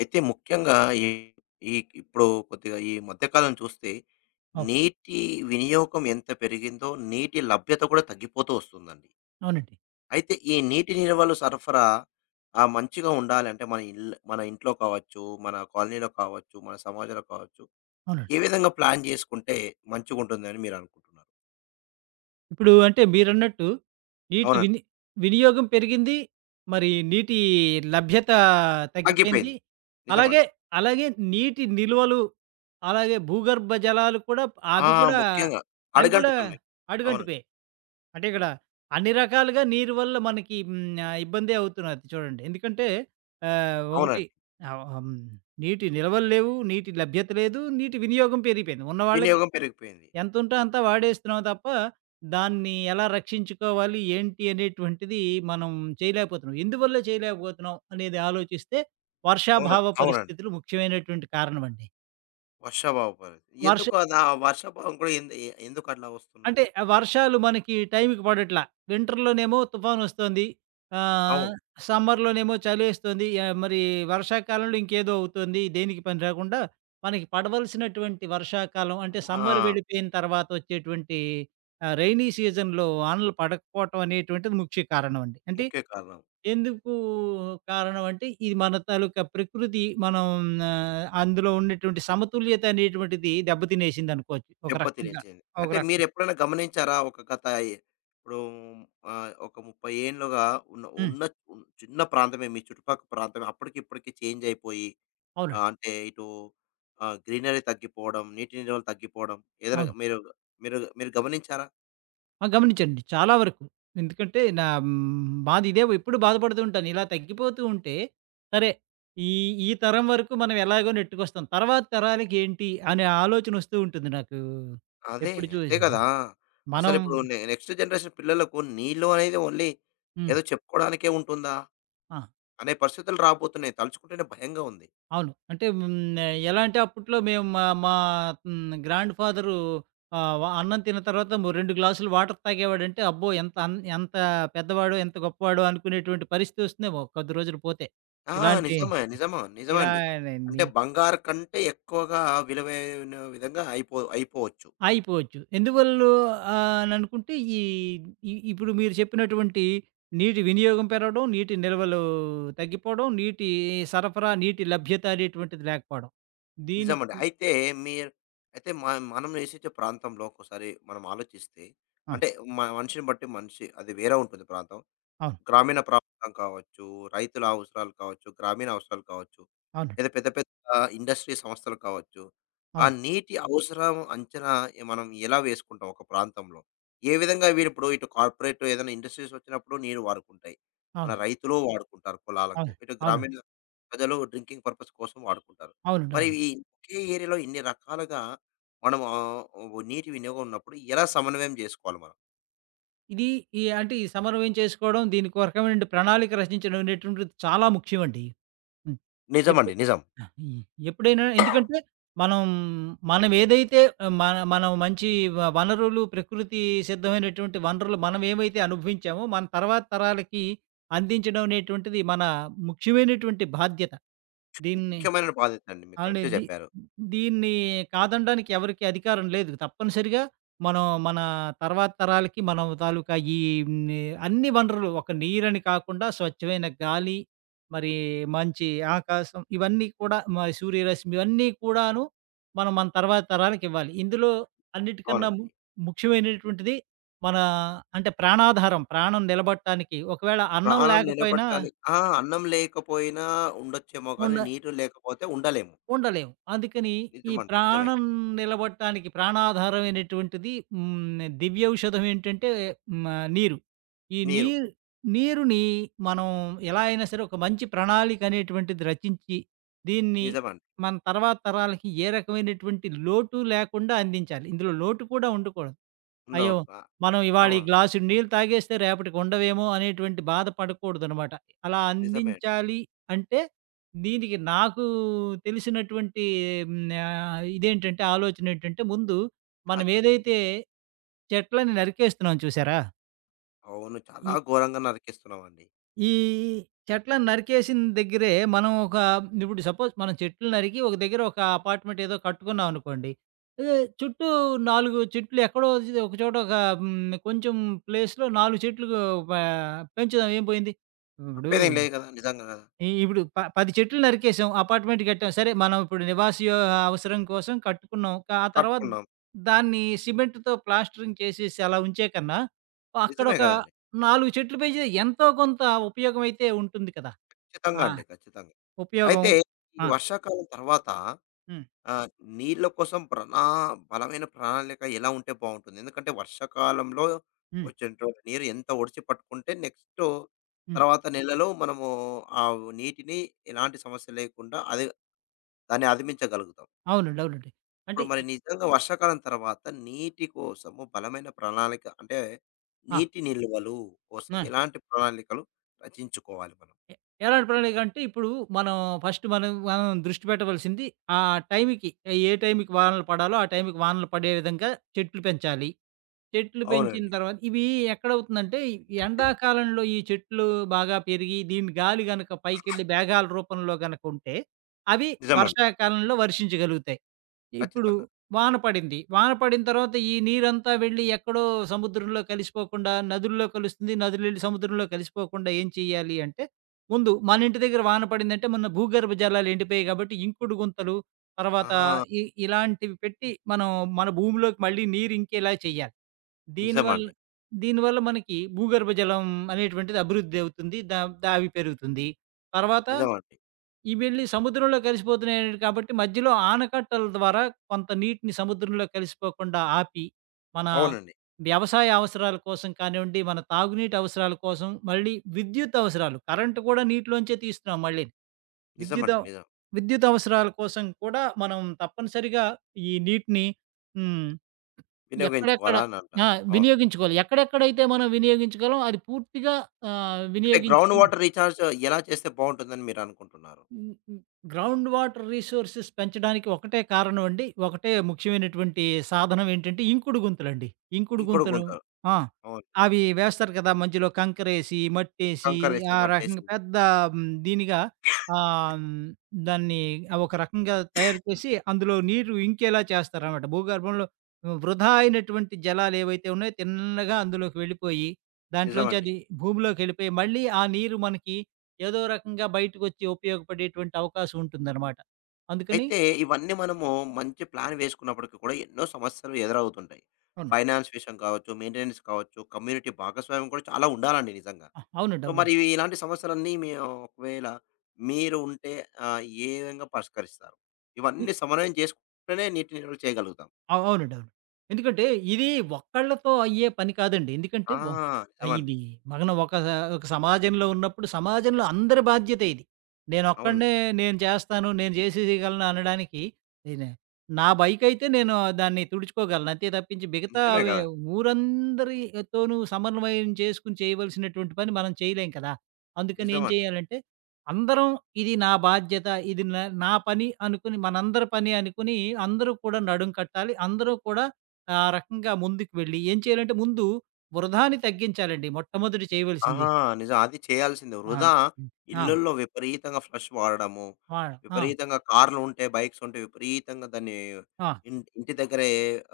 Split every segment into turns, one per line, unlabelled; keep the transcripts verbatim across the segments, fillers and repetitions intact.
అయితే ముఖ్యంగా ఈ ఈ ఇప్పుడు కొద్దిగా ఈ మధ్యకాలం చూస్తే
అవును.
నీటి వినియోగం ఎంత పెరిగిందో నీటి లభ్యత కూడా తగ్గిపోతూ వస్తుందండి.
అవునండి.
అయితే ఈ నీటి నిల్వలు సరఫరా ఆహ్, మంచిగా ఉండాలంటే మన ఇల్ మన ఇంట్లో కావచ్చు, మన కాలనీలో కావచ్చు, మన సమాజంలో కావచ్చు,
అవునండి.
ఏ విధంగా ప్లాన్ చేసుకుంటే మంచిగుంటుందని మీరు అనుకుంటున్నారు?
ఇప్పుడు అంటే మీరన్నట్టు నీటి
అవునండి.
విని వినియోగం పెరిగింది. మరి నీటి లభ్యత తగ్గిపోయింది.
తగ్గిపోయింది.
అలాగే,
నిజమండి.
అలాగే నీటి నిల్వలు, అలాగే భూగర్భ జలాలు కూడా
ఆ!
అవి కూడా
ముఖ్యంగా
అవి కూడా
అడుగంటుతున్నాయి. అవును.
అడుగంటిపోయాయి. అంటే ఇక్కడ అన్ని రకాలుగా నీరు వల్ల మనకి హ్మ్. ఆహ్, ఇబ్బందే అవుతున్నది చూడండి. ఎందుకంటే ఆహ్, ఒకటి
అవునండి.
ఆహ్, హ్మ్. నీటి నిల్వలు లేవు. నీటి లభ్యత లేదు. నీటి వినియోగం పెరిగిపోయింది. ఉన్నవాళ్ళకి
వినియోగం పెరిగిపోయింది.
ఎంతుంటే అంతా వాడేస్తున్నాం తప్ప, దాన్ని ఎలా రక్షించుకోవాలి, ఏంటి అనేటువంటిది మనం చేయలేకపోతున్నాం. ఎందువల్ల చేయలేకపోతున్నాం అనేది ఆలోచిస్తే,
అవును.
వర్షాభావ
అవునండి.
పరిస్థితులు ముఖ్యమైనటువంటి కారణమండి.
వర్షాభావ పరిస్థితి.
వర్ష
ఎందుకు అది ఆ వర్షాభావం కూడా ఎందు ఎ ఎందుకు అట్లా వస్తున్నాయి?
అంటే ఆ వర్షాలు మనకి టైంకి పడట్లా. వింటర్‌లోనేమో తుఫానొస్తోంది. ఆహ్,
అవును.
సమ్మర్‌లోనేమో చలేస్తోంది. యాహ్, మరి వర్షాకాలంలో ఇంకేదో అవుతోంది. దేనికి పని రాకుండా మనకి పడవలసినటువంటి వర్షాకాలం అంటే సమ్మర్
ఆ!
వెళ్ళిపోయిన తర్వాత వచ్చేటువంటి ఆహ్, రైనీ సీజన్‌లో వానలు పడకపోవటం అనేటువంటిది ముఖ్య కారణం అండి. అంటే
ముఖ్య కారణం.
ఎందుకు కారణం అంటే ఇది మన తాలూకా ప్రకృతి మనం ఆహ్, అందులో ఉన్నటువంటి సమతుల్యత అనేటువంటిది దెబ్బతినేసిందనుకోవచ్చు. ఒక
దెబ్బ
రకంగా.
తినేసింది.
ఒక
అంటే
రకంగా.
మీరెప్పుడైనా గమనించారా? ఒక గత ఎ ఇప్పుడు ఆహ్, ఒక ముప్పై ఏండ్లుగా ఉన్న
హ్మ్.
ఉన్న ఉన్- చిన్న ప్రాంతమే మీ చుట్టుపక్కల ప్రాంతమే అప్పటికి ఇప్పటికి చేంజ్ అయిపోయి ఆహ్,
అవునండి.
అంటే ఇటు ఆహ్, గ్రీనరీ తగ్గిపోవడం, నీటి నిల్వలు తగ్గిపోవడం ఏదైనా
అవును.
మీరు మీరు మీరు గమనించారా?
ఆ! గమనించండి చాలా వరకు. ఎందుకంటే నా హ్మ్, బాధ ఇదే ఎప్పుడు బాధపడుతూ ఉంటాను. ఇలా తగ్గిపోతూ ఉంటే, సరే ఈ ఈ తరం వరకు మనం ఎలాగో నెట్టుకొస్తాం. తర్వాత తరాలకి ఏంటి అనే ఆలోచనొస్తూ ఉంటుంది నాకు
అదే.
ఎప్పుడు
అదే
చూసి.
కదా!
మనం.
అసలిప్పుడు నె నెక్స్ట్ జనరేషన్ పిల్లలకు నీళ్ళు అనేది ఓన్లీ
హ్మ్.
ఏదో చెప్పుకోవడానికే ఉంటుందా?
ఆ!
అనే పరిస్థితులు రాబోతున్నాయి. తలుచుకుంటేనే భయంగా ఉంది.
అవును. అంటే హ్మ్. ఎలా అంటే అప్పట్లో మేము మా మా హ్మ్. గ్రాండ్ ఫాదరు ఆహ్, వ అన్నం తిన్న తర్వాత మో రెండు గ్లాసులు వాటర్ తాగేవాడంటే, అబ్బో! ఎంత అన్ ఎంత పెద్దవాడో, ఎంత గొప్పవాడో అనుకునేటువంటి పరిస్థితి వస్తుందేమో కొద్ది రోజులు పోతే.
ఆ!
ఇలాంటి
నిజమే. నిజమా నిజమండి. అంటే
ఇలానండి.
బంగారు కంటే ఎక్కువగా విలువైన విధంగా అయిపో అయిపోవచ్చు.
ఆగిపోవచ్చు. ఎందువల్లో ఆహ్, అని అనుకుంటే ఈ ఇ ఇప్పుడు మీరు చెప్పినటువంటి నీటి వినియోగం పెరగడం, నీటి నిల్వలు తగ్గిపోవడం, నీటి సరఫరా, నీటి లభ్యత అనేటువంటిది లేకపోవడం. దీనికి
నిజమండి. అయితే మీరు అయితే మ మనం నివసించే ప్రాంతంలో ఒక్కోసారి మనం ఆలోచిస్తే
ఆ!
అంటే మ మనిషిని బట్టి మనిషి అది వేరే ఉంటుంది ప్రాంతం.
అవును.
గ్రామీణ ప్రాంతం కావచ్చు, రైతుల అవసరాలు కావచ్చు, గ్రామీణ అవసరాలు కావచ్చు,
అవునండి.
లేదా పెద్ద పెద్ద ఇండస్ట్రీ సంస్థలు కావచ్చు. ఆ
అవును.
నీటి అవసరం అంచనా ఎ మనం ఎలా వేసుకుంటాం ఒక ప్రాంతంలో? ఏ విధంగా వీరిప్పుడు ఇటు కార్పొరేట్ ఏదైనా ఇండస్ట్రీస్ వచ్చినప్పుడు నీరు వాడుకుంటాయి. మన
అవును.
రైతులు వాడుకుంటారు పొలాలకు.
అవును.
ఇటు
అవునండి.
గ్రామీణ ప్రజలు డ్రింకింగ్ పర్పస్ కోసం వాడుకుంటారు.
అవునండి.
మరి
అవునండి.
ఈ ఒకే ఏరియాలో ఇన్ని రకాలుగా మనం ఆహ్, నీటి వినియోగం ఉన్నప్పుడు ఎలా సమన్వయం జేసుకోవాలి మనం?
ఇది ఈ అంటే ఈ సమన్వయం చేసుకోవడం, దీనికి ఒక రకమైన ప్రణాళిక రచించడం అనేటువంటిది చాలా ముఖ్యమండి. హ్మ్.
నిజమండి.
ఎప్పుడు
నిజం.
ఆ! ఈ ఎప్పుడైనా ఎందుకంటే మనం మనమేదైతే మన మనం మంచి వ వనరులు, ప్రకృతి సిద్ధమైనటువంటి వనరులు మనమేమైతే అనుభవించామో, మన తర్వాత తరాలకి అందించడం అనేటువంటిది మన ముఖ్యమైనటువంటి బాధ్యత. దీన్ని.
ముఖ్యమైన బాధ్యత అండి. మీరు
అవును.
కరెక్టే
దీ
జెప్పారు.
దీన్ని కాదనడానికి ఎవరికీ అధికారం లేదు. తప్పనిసరిగా మనం మన తర్వాత తరాలకి మనం తాలూకా ఈ ని అన్ని వనరులు ఒక నీరని కాకుండా స్వచ్ఛమైన గాలి, మరి మంచి ఆకాశం ఇవన్నీ కూడా మరి సూర్యరశ్మి ఇవన్నీ కూడాను మనం మన తర్వాత తరాలకివ్వాలి. ఇందులో అన్నిటికన్నా ము
అవునండి.
ముఖ్యమైనటువంటిది మన అంటే ప్రాణాధారం. ప్రాణం నిలబడటానికి ఒకవేళ అన్నం
ప్రాణం
లేకపోయినా
నిలబడటానికి ఆ! అన్నం లేకపోయినా ఉండొచ్చేమో కానీ,
ఉండ
నీరు లేకపోతే ఉండలేము.
ఉండలేము. అందుకని ఈ
నిజమండి. నిజమే.
ప్రాణం నిలబడటానికి ప్రాణాధారమైనటువంటిది హ్మ్. దివ్యౌషధం ఏంటంటే హ్మ్. ఆహ్, నీరు. ఈ
నీరు.
నీరు నీరుని మనం ఎలా అయినా సరే ఒక మంచి ప్రణాళిక అనేటువంటిది రచించి, దీన్ని
నిజమండి.
మన తర్వాత తరాలకి ఏ రకమైనటువంటి లోటు లేకుండా అందించాలి. ఇందులో లోటు కూడా ఉండకూడదు. అయ్యో!
ఉండవును. ఆ!
మనం ఇవాళ ఈ
అవును.
గ్లాసుడు నీళ్ళు తాగేస్తే రేపటికి ఉండవేమో అనేటువంటి బాధ పడకూడదనమాట. అలా
నిజమే అండి.
అందించాలి అంటే దీనికి నాకు తెలిసినటువంటి హ్మ్, ఆహ్, ఇదేంటంటే ఆలోచనేంటంటే ముందు
ఆ!
మనం
చెప్పండి.
ఏదైతే చెట్లని నరికేస్తున్నాం చూసారా?
అవును. చాలా
ఈ
ఘోరంగా నరికిస్తున్నామండి.
ఈ చెట్లను నరికేసిన దగ్గరే మనం ఒక ఇప్పుడు సపోజ్ మనం చెట్లు నరికి ఒక దగ్గర ఒక అపార్ట్మెంట్ ఏదో కట్టుకున్నాం అనుకోండి. ఏ చుట్టూ నాలుగు చెట్లు ఎక్కడో ఒక చోట ఒక హ్మ్, కొంచెం ప్లేస్‌లో నాలుగు చెట్లు ఆహ్, పెంచుదాం ఏం పోయింది? ఇప్పుడు
తప్పేదేం లేదు కదా! నిజంగా కదా!
ఇ ఇప్పుడు ప పది చెట్లు నరికేసాం. అపార్ట్మెంట్ కట్టాం. సరే మనం ఇప్పుడు నివాస యో అవసరం కోసం కట్టుకున్నాం. కా- ఆ తర్వాత
కట్టుకున్నాం.
దాన్ని సిమెంట్‌తో ప్లాస్టరింగ్ చేసేసి అలా ఉంచే కన్నా,
నిజమే
అక్కడొక
కదండీ.
నాలుగు చెట్లు పెంచితే ఎంతో కొంత ఉపయోగం అయితే ఉంటుంది కదా!
ఖచ్చితంగా
ఆ!
అండి. ఖచ్చితంగా.
ఉపయోగం
అయితే ఈ
ఆ!
వర్షాకాలం తర్వాత
హ్మ్.
ఆ! నీళ్ళ కోసం ప్రణా బలమైన ప్రణాళిక ఎలా ఉంటే బావుంటుంది? ఎందుకంటే వర్షాకాలంలో
హ్మ్.
వచ్చేటువంటి నీరు ఎంత ఒడిసి పట్టుకుంటే నెక్స్ట్
హ్మ్.
తర్వాత నెలలో మనము ఆ నీటిని ఎలాంటి సమస్య లేకుండా అది దాన్ని అధిమించగలుగుతాం.
అవునండి. అవునండి. అంటే
ఇప్పుడు మరి
ఇ-
నిజంగా వర్షాకాలం తర్వాత నీటి కోసము బలమైన ప్రణాళిక అంటే
ఆ!
నీటి నిల్వలు కోసం
ఆ!
ఎలాంటి ప్రణాళికలు రచించుకోవాలి మనం?
ఎ ఎలాంటి ప్రణాళిక అంటే ఇప్పుడు మనం ఫస్ట్ మనం మనం దృష్టి పెట్టవలసింది ఆ టైంకి ఏ టైంకి వానలు పడాలో ఆ టైంకి వానలు పడే విధంగా చెట్లు పెంచాలి. చెట్లు పెంచిన
అవునండి.
తర్వాత ఇవి ఎక్కడవుతుందంటే, ఈ ఎండాకాలంలో ఈ చెట్లు బాగా పెరిగి, దీని గాలి గనక పైకెళ్ళి మేఘాల రూపంలో గనక ఉంటే, అవి
నిజమండి.
వర్షాకాలంలో వర్షించగలుగుతాయి. ఇప్పుడు
ఖచ్చితంగా.
వాన పడింది. వాన పడిన తర్వాత ఈ నీరంతా వెళ్ళి ఎక్కడో సముద్రంలో కలిసిపోకుండా నదుల్లో కలుస్తుంది. నదులెళ్ళి సముద్రంలో కలిసిపోకుండా ఏం చేయాలి అంటే, ముందు మన ఇంటి దగ్గర వాన పడిందంటే మన భూగర్భ జలాలు ఎండిపోయాయి కాబట్టి ఇంకుడు గుంతలు, తర్వాత
ఆ!
ఇ ఇలాంటివి పెట్టి మనం మన భూమిలోకి మళ్ళీ నీరు ఇంకేలా చేయాలి. దీనివల్ల
నిజమండి.
దీనివల్ల మనకి భూగర్భ జలం అనేటువంటిది అభివృద్ధి అవుతుంది. దా ద అవి పెరుగుతుంది. తర్వాత
నిజమండి.
ఇవెళ్ళి సముద్రంలో కలిసిపోతున్నాయి కాబట్టి మధ్యలో ఆనకట్టల ద్వారా కొంత నీటిని సముద్రంలో కలిసిపోకుండా ఆపి, మన
అవునండి.
వ్యవసాయ అవసరాల కోసం కానివ్వండి, మన తాగునీటి అవసరాల కోసం, మళ్ళీ విద్యుత్ అవసరాలు కరెంట్ కూడా నీటిలోంచే తీస్తున్నాం మళ్ళీ. విద్యుత్
నిజమండి.
అవ్
నిజం.
విద్యుత్ అవసరాల కోసం కూడా మనం తప్పనిసరిగా ఈ నీటిని హ్మ్. ఎక్కడెక్కడ,
వినియోగించుకోవాలా అని
ఆ,
అంటారు. అవును.
వినియోగించుకోవాలి. ఎక్కడెక్కడైతే మనం వినియోగించుకోవాలో అది పూర్తిగా ఆహ్,
అంటే గ్రౌండ్
వినియోగించుకుని.
వాటర్ రీచార్జ్ ఎలా చేస్తే బావుంటుందని మీరనుకుంటున్నారు?
హ్మ్. హ్మ్. గ్రౌండ్ వాటర్ రిసోర్సెస్ పెంచడానికి ఒకటే కారణం అండి. ఒకటే ముఖ్యమైనటువంటి సాధనం ఏంటంటే, ఇంకుడు గుంతలండి. ఇంకుడు
ఇంకుడు
గుంతలు.
గుంతలు.
ఆ!
అవును.
అవి వేస్తారు కదా! మధ్యలో కంకరేసి, మట్టేసి
కంకరేసి,
ఆ రకంగా
మట్టేసి.
పెద్ద హ్మ్, దీనిగా ఆహ్, హ్మ్, దాన్ని ఒక రకంగా తయారు చేసి, అందులో నీరు ఇంకేలా చేస్తారనమాట. భూగర్భంలో వృధా అయినటువంటి జలాలు ఏవైతే ఉన్నాయో తిన్నగా అందులోకి వెళ్ళిపోయి, దాంట్లోంచి
నిజమండి.
అది భూమిలోకెళ్ళిపోయి, మళ్ళీ ఆ నీరు మనకి ఏదో రకంగా బయటకొచ్చి ఉపయోగపడేటువంటి అవకాశం ఉంటుందనమాట. అందుకని
అయితే ఇవన్నీ మనము మంచి ప్లాన్ వేసుకున్నప్పటికి కూడా ఎన్నో సమస్యలు ఎదురవుతుంటాయి.
అవును.
ఫైనాన్స్ విషయం కావచ్చు, మెయింటెనెన్స్ కావచ్చు, కమ్యూనిటీ భాగస్వామ్యం కూడా చాలా ఉండాలండి నిజంగా.
ఆ! అవునండి.
సో, మరి
అవునండి.
ఇవి ఇలాంటి సమస్యలన్నీ మీ ఒకవేళ మీరు ఉంటే ఆహ్, ఏ విధంగా పరిష్కరిస్తారు?
ఇ
ఇవన్నీ సమన్వయం చేసుకుంటేనే నీటిని నిల్వ చేయగలుగుతాం.
అవు అవునండి. అవును. ఎందుకంటే ఇది ఒక్కళ్ళతో అయ్యే పని కాదండి. ఎందుకంటే
ఆ!
ఒ ఆహ్,
నిజమండి.
ఇది మనం ఒక ఒక సమాజంలో ఉన్నప్పుడు సమాజంలో అందరి బాధ్యతే ఇది.
అవును.
నేనొక్కడినే నేను చేస్తాను, నేను చేసేయగలను అనడానికి నేనే నా బైకయితే నేను దాన్ని తుడుచుకోగలను. అంతే తప్పించి మిగతా
నిజమే
వె
కదండీ.
ఊరందరితోనూ సమన్వయం చేసుకొని చేయవలసినటువంటి పని మనం చేయలేం కదా! అందుకని ఏం
నిజమండి.
చేయాలంటే అందరం ఇది నా బాధ్యత. ఇది న నా పని అనుకుని, మనందరి పని అనుకుని అందరూ కూడా నడుం కట్టాలి. అందరూ కూడా ఆ రకంగా ముందుకు వెళ్ళి ఏం చేయాలంటే ముందు వృధాని తగ్గించాలండి మొట్టమొదటి చేయవలసింది.
ఆహా! నిజం. అది చేయాల్సిందే.
ఆ!
వృధా
హ్మ్. ఆ!
ఇళ్లల్లో విపరీతంగా ఫ్లష్ వాడడము,
వాడ ఆ!
విపరీతంగా కార్లు ఉంటే, బైక్స్ ఉంటే విపరీతంగా దాన్ని
ఆ!
ఇన్ ఇంటి దగ్గరే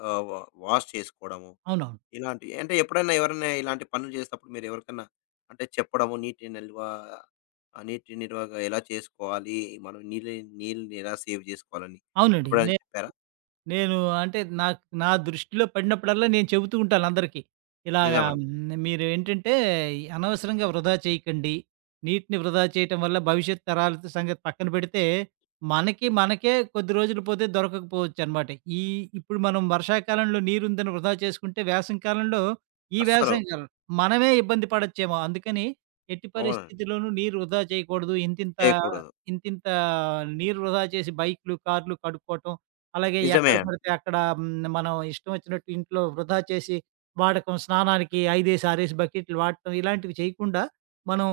ఆహ్, వా వాష్ చేసుకోవడము.
అవునవును.
ఇలాంటివి అంటే ఎప్పుడైనా ఎవరైనా ఇలాంటి పనులు చేసేటప్పుడు మీరు ఎవరికన్నా అంటే చెప్పడము నీటి నిల్వ ఆ! నీటి నిల్వగా ఎలా చేసుకోవాలి? మనం నీళ్ళ నీళ్ళని ఎలా సేవ్ చేసుకోవాలని
అవునండి.
ఎప్పుడైనా
నే
చెప్పారా?
నేను అంటే నాకు నా దృష్టిలో పడినప్పుడల్లా నేను చెబుతూ ఉంటాను అందరికీ. ఇలాగా
నిజమండి.
హ్మ్, మీరేంటంటే అనవసరంగా వృధా చేయకండి. నీటిని వృధా చేయటం వల్ల భవిష్యత్ తరాల సంగతి పక్కన పెడితే, మనకి మనకే కొద్ది రోజులు పోతే దొరకకపోవచ్చనమాట. ఈ ఇప్పుడు మనం వర్షాకాలంలో నీరుందని వృధా చేసుకుంటే, వేసవి కాలంలో ఈ
అస్సలు
వేసవి కాలం మనమే ఇబ్బంది పడొచ్చేమో. అందుకని ఎట్టి
అవునండి.
పరిస్థితిలోనూ నీరు వృధా చేయకూడదు. ఇంతింత
చేయకూడదు.
ఇంతింత నీరు వృధా చేసి బైక్‌లు, కార్‌లు కడుక్కోవటం అలాగే
నిజమే
ఎక్కడ
అండి.
పడితే అక్కడ హ్మ్, మనం ఇష్టం వచ్చినట్టు ఇంట్లో వృధా చేసి వాడకం, స్నానానికి ఐదేసి, ఆరేసి బకెట్లు వాడటం ఇలాంటివి చేయకుండా, మనం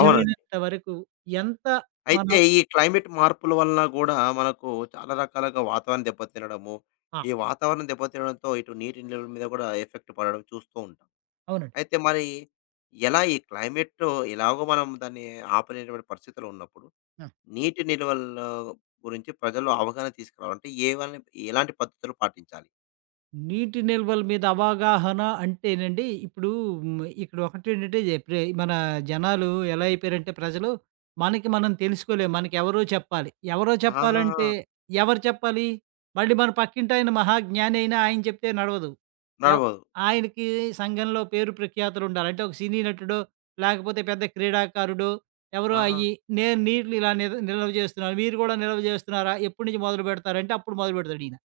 అవునండి.
వరకు ఎంత
అయితే
మనం.
ఈ క్లైమేట్ మార్పుల వలన గూడా మనకు చాలా రకాలుగా వాతావరణం దెబ్బతినడము,
ఆ!
ఈ వాతావరణం దెబ్బతినడంతో ఇటు నీటి నిలువల మీద గూడా ఎఫెక్ట్ పడడం చూస్తూ ఉంటాం.
అవునండి.
అయితే మరి ఎలా ఈ క్లైమేట్టు ఎలాగో మనం దాన్ని ఆపలేనటువంటి పరిస్థితిలో ఉన్నప్పుడు, నీటి నిల్వల గురించి ప్రజల్లో అవగాహన తీసుకురావాలంటే ఏవని ఎలాంటి పద్ధతులు పాటించాలి?
నీటి నిల్వల మీద అవగాహన అంటేనండి, ఇప్పుడు హ్మ్. ఇక్కడ ఒకటేంటంటే ప్రే మన జనాలు ఎలా అయిపోయారంటే ప్రజలు, మనకి మనం తెలుసుకోలేము. మనకెవరో చెప్పాలి. ఎవరో చెప్పాలంటే
ఆ!
ఎవరు చెప్పాలి? మళ్ళీ మన పక్కింటాయన మహా జ్ఞాని అయినా ఆయన చెప్తే నడవదు. ఎవ్
నడవదు.
ఆయనకి సంఘంలో పేరు ప్రఖ్యాతులుండాలి. అంటే ఒక సినీ నటుడో, లేకపోతే పెద్ద క్రీడాకారుడో ఎవరో
ఆ!
అయ్యి, నేను నీటిని ఇలా నిల్ నిల్వ చేస్తున్నాను. మీరు కూడా నిల్వ చేస్తున్నారా? ఎప్పటి నుంచి మొదలుపెడతారంటే అప్పుడు మొదలుపెడతాడు ఈయన.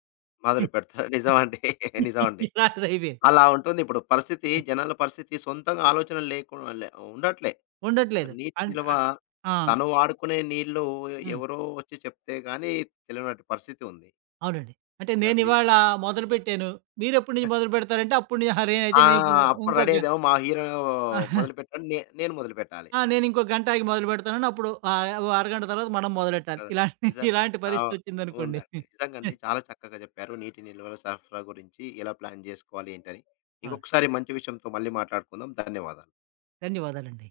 మొదలుపెడతారు. నిజమండి. నిజమండి.
ఇలాంటిదయిపోయింది.
అలా ఉంటుంది ఇప్పుడు పరిస్థితి, జనాల పరిస్థితి సొంతంగా ఆలోచనలు లేకుండా లే ఉండట్లే.
ఉండట్లేదు.
నీటి
అన్
నిల్వ
ఆహ్, ఆ!
తను వాడుకునే నీళ్ళు
హ్మ్.
ఎవరో వచ్చి చెప్తే గాని తెలియనట్టి పరిస్థితి ఉంది.
అవునండి. అంటే
నిజం ని
నేనివాళ మొదలుపెట్టాను. మీరెప్పటి నుంచి మొదలుపెడతారంటే అప్పుడు నే అరే! అయితే
ఆ!
నీకు ఇంకో
అప్పుడు
ఇంకో
రెడీ
గ
అయిదాము మా హీరో మొదలుపెట్టాడు. నే నేను మొదలుపెట్టాలి.
ఆ! నేనింకో గంట ఆగి మొదలుపెడతానని అప్పుడు ఆహ్, ఓ అరగంట తర్వాత మనం మొదలెట్టాలి.
కదా!
ఇలాంటి
నిజం
ఇలాంటి
అవ్
పరిస్థితొచ్చిందనుకోండి.
ఉందండి. నిజంగండి. చాలా చక్కగా చెప్పారు. నీటి నిల్వల సరఫరా గురించి ఎలా ప్లాన్ జేసుకోవాలి ఏంటని.
అవును.
ఇంకొకసారి మంచి విషయంతో మళ్ళీ మాట్లాడుకుందాం. ధన్యవాదాలు.
ధన్యవాదాలండి.